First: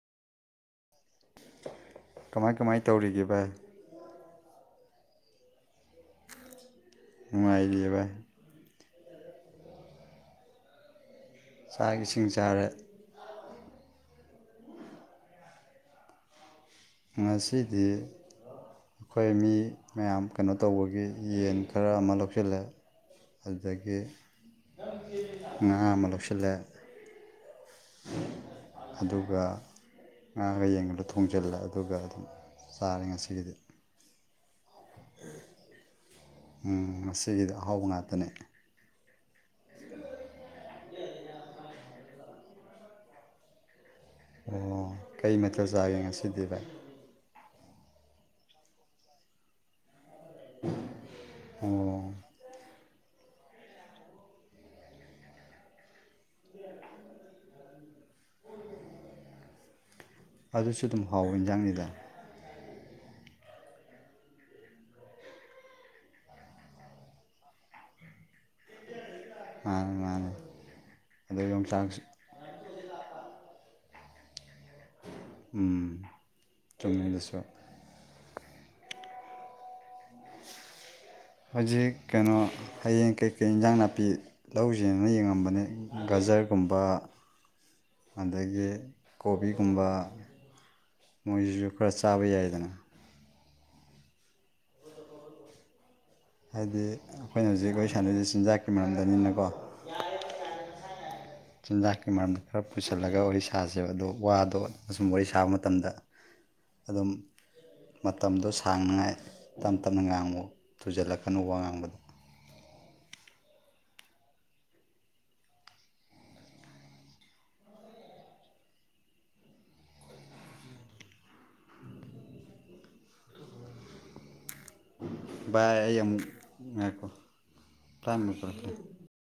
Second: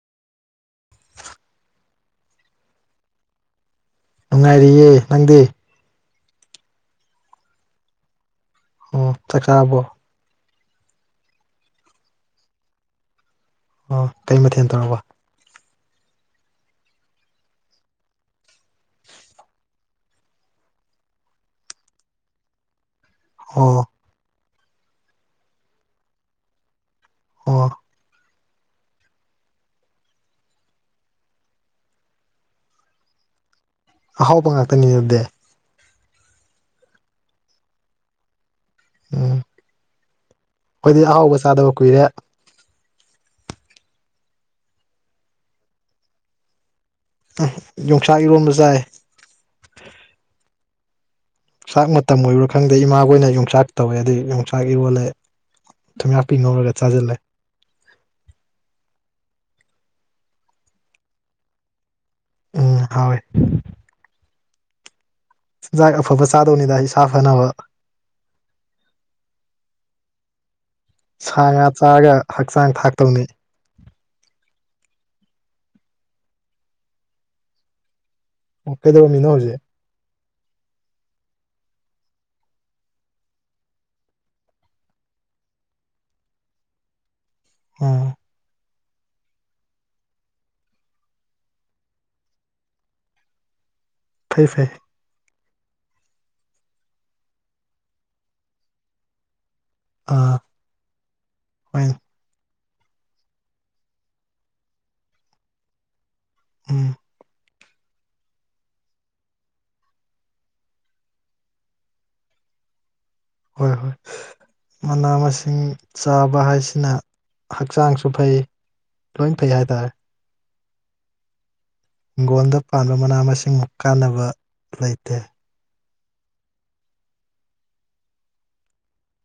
ꯀꯃꯥꯏ ꯀꯃꯥꯏ ꯇꯧꯔꯤꯒꯦ ꯚꯥꯏ ꯅꯨꯡꯉꯥꯏꯔꯤꯌꯦ ꯅꯪꯗꯤ ꯅꯨꯡꯉꯥꯏꯔꯤꯌꯦ ꯕꯥꯏ ꯑ‌ꯣ ꯆꯥꯛ ꯆꯥꯔꯕꯣ ꯆꯥꯛ ꯏꯁꯤꯡ ꯆꯥꯔꯦ ꯑꯣ ꯀꯔꯤ ꯃꯊꯦꯜ ꯇꯧꯔꯕ ꯉꯁꯤꯗꯤ ꯑꯈꯣꯏ ꯃꯤ ꯃꯌꯥꯝ ꯀꯩꯅꯣ ꯇꯧꯕꯒꯤ ꯌꯦꯟ ꯈꯔ ꯑꯃ ꯂꯧꯁꯤꯜꯂꯦ ꯑꯣ ꯑꯗꯒꯤ ꯉꯥ ꯑꯃ ꯂꯧꯁꯤꯜꯂꯦ ꯑꯣ ꯑꯗꯨꯒ ꯉꯥꯒ ꯌꯦꯟꯒꯗꯣ ꯊꯣꯡꯖꯤꯜꯂꯦ ꯑꯗꯨꯒ ꯑꯗꯨꯝ ꯆꯥꯔꯦ ꯉꯁꯤꯒꯤꯗꯤ ꯑꯍꯥꯎꯕ ꯉꯥꯛꯇꯅꯤ ꯑꯗꯨꯗꯤ ꯎꯝ ꯉꯁꯤꯒꯤꯗꯤ ꯑꯍꯥꯎꯕ ꯉꯥꯛꯇꯅꯦ ꯎꯝ ꯈꯣꯏꯗꯤ ꯑꯍꯥꯎꯕ ꯆꯥꯗꯕ ꯀꯨꯏꯔꯦ ꯑꯣ ꯀꯩ ꯃꯊ‌ꯦꯜ ꯆꯥꯒꯦ ꯉꯁꯤꯗꯤ ꯚꯥꯏ ꯎꯝ ꯌꯣꯡꯆꯥꯛ ꯏꯔꯣꯟꯕ ꯆꯥꯏ [unintelligible] ꯆꯥꯛ ꯑꯣ ꯃꯇꯝ ꯑꯣꯏꯔꯕꯔꯥ ꯈꯪꯗꯦ ꯏꯃꯥ ꯑꯣꯏꯅ ꯌꯣꯡꯆꯥꯛ ꯇꯧꯋꯦ ꯑꯗꯩ ꯌꯣꯡꯆꯥꯛ ꯏꯔꯣꯜꯂꯦ ꯊꯨꯝꯌꯥꯥꯛꯄꯤ ꯉꯧꯔꯒ ꯆꯥꯁꯤꯜꯂꯦ [unintelligible] ꯑꯗꯨꯁꯨ ꯑꯗꯨꯝ ꯍꯥꯎꯕ ꯏꯟꯖꯥꯡꯅꯤꯗ ꯎꯝ ꯍꯥꯎ ꯑ‌ꯦ ꯆꯤꯟꯖꯥꯛ ꯑꯐꯕ ꯆꯥꯗꯧꯅꯤꯗ ꯏꯁꯥ ꯐꯅꯕ ꯃꯥꯅꯦ ꯃꯥꯅꯦ ꯁꯥ ꯉꯥ ꯆꯥꯔꯒ ꯍꯛꯆꯥꯡ ꯊꯥꯛꯇꯧꯅꯤ ꯎꯝ ꯆꯨꯝꯃꯤ ꯑꯗꯨꯁꯨ ꯑꯣ ꯀꯩꯗꯧꯔꯝꯃꯤꯅꯣ ꯍꯧꯖꯤꯛ ꯍꯧꯖꯤꯛ ꯀꯩꯅꯣ ꯍꯌꯦꯡ ꯀꯩꯀꯩ ꯏꯟꯁꯥꯡ ꯅꯥꯄꯤ ꯂꯧꯎꯁꯤꯅ ꯌꯦꯡꯉꯝꯕꯅꯦ ꯒꯖꯔꯒꯨꯝꯕ ꯎꯝ ꯑꯗꯒꯤ ꯀꯣꯕꯤꯒꯨꯝꯕ ꯃꯣꯏꯁꯤꯁꯨ ꯈꯔ ꯆꯥꯕ ꯌꯥꯏꯗꯅ ꯐꯩ ꯐꯩ ꯍꯥꯏꯗꯤ ꯑꯩꯈꯣꯏꯅ ꯍꯧꯖꯤꯛ ꯋꯥꯔꯤ ꯁꯥꯟꯅꯔꯤꯁꯤ ꯆꯤꯟꯖꯥꯛꯀꯤ ꯃꯔꯝꯗꯅꯤꯅꯀꯣ ꯑꯥ ꯍꯣꯏ ꯆꯤꯟꯖꯥꯛꯀꯤ ꯃꯔꯝ ꯈꯔ ꯄꯨꯁꯜꯂꯒ ꯋꯥꯔꯤ ꯁꯥꯁꯦꯕ ꯑꯗꯣ ꯋꯥꯗꯣ ꯑꯁꯨꯝ ꯋꯥꯔꯤ ꯁꯥꯕ ꯃꯇꯝꯗ ꯎꯝ ꯑꯗꯨꯝ ꯃꯇꯝꯗꯣ ꯁꯥꯡꯅꯉꯥꯏ ꯇꯞ ꯇꯞꯅ ꯉꯥꯡꯉ‌ꯣ ꯊꯨꯖꯤꯜꯂꯛꯀꯅ‌ꯣ ꯋꯥ ꯉꯥꯡꯕꯗꯣ ꯍꯣꯏ ꯍꯣꯏ ꯃꯅꯥ ꯃꯁꯤꯡ ꯆꯥꯕ ꯍꯥꯏꯁꯤꯅ ꯍꯛꯆꯥꯡꯁꯨ ꯐꯩ ꯂꯣꯏ ꯐꯩ ꯍꯥꯏꯇꯥꯔꯦ ꯍꯤꯡꯒꯣꯜꯗ ꯄꯥꯟꯕ ꯃꯅꯥ ꯃꯁꯤꯡꯃꯨꯛ ꯀꯥꯟꯅꯕ ꯂꯩꯇꯦ ꯚꯥꯏ ꯑꯩ ꯑꯃꯨꯛ ꯉꯥꯏꯈꯣ ꯇꯥꯏꯝ ꯂꯣꯏꯁꯤꯜꯂꯛꯇ꯭ꯔꯤ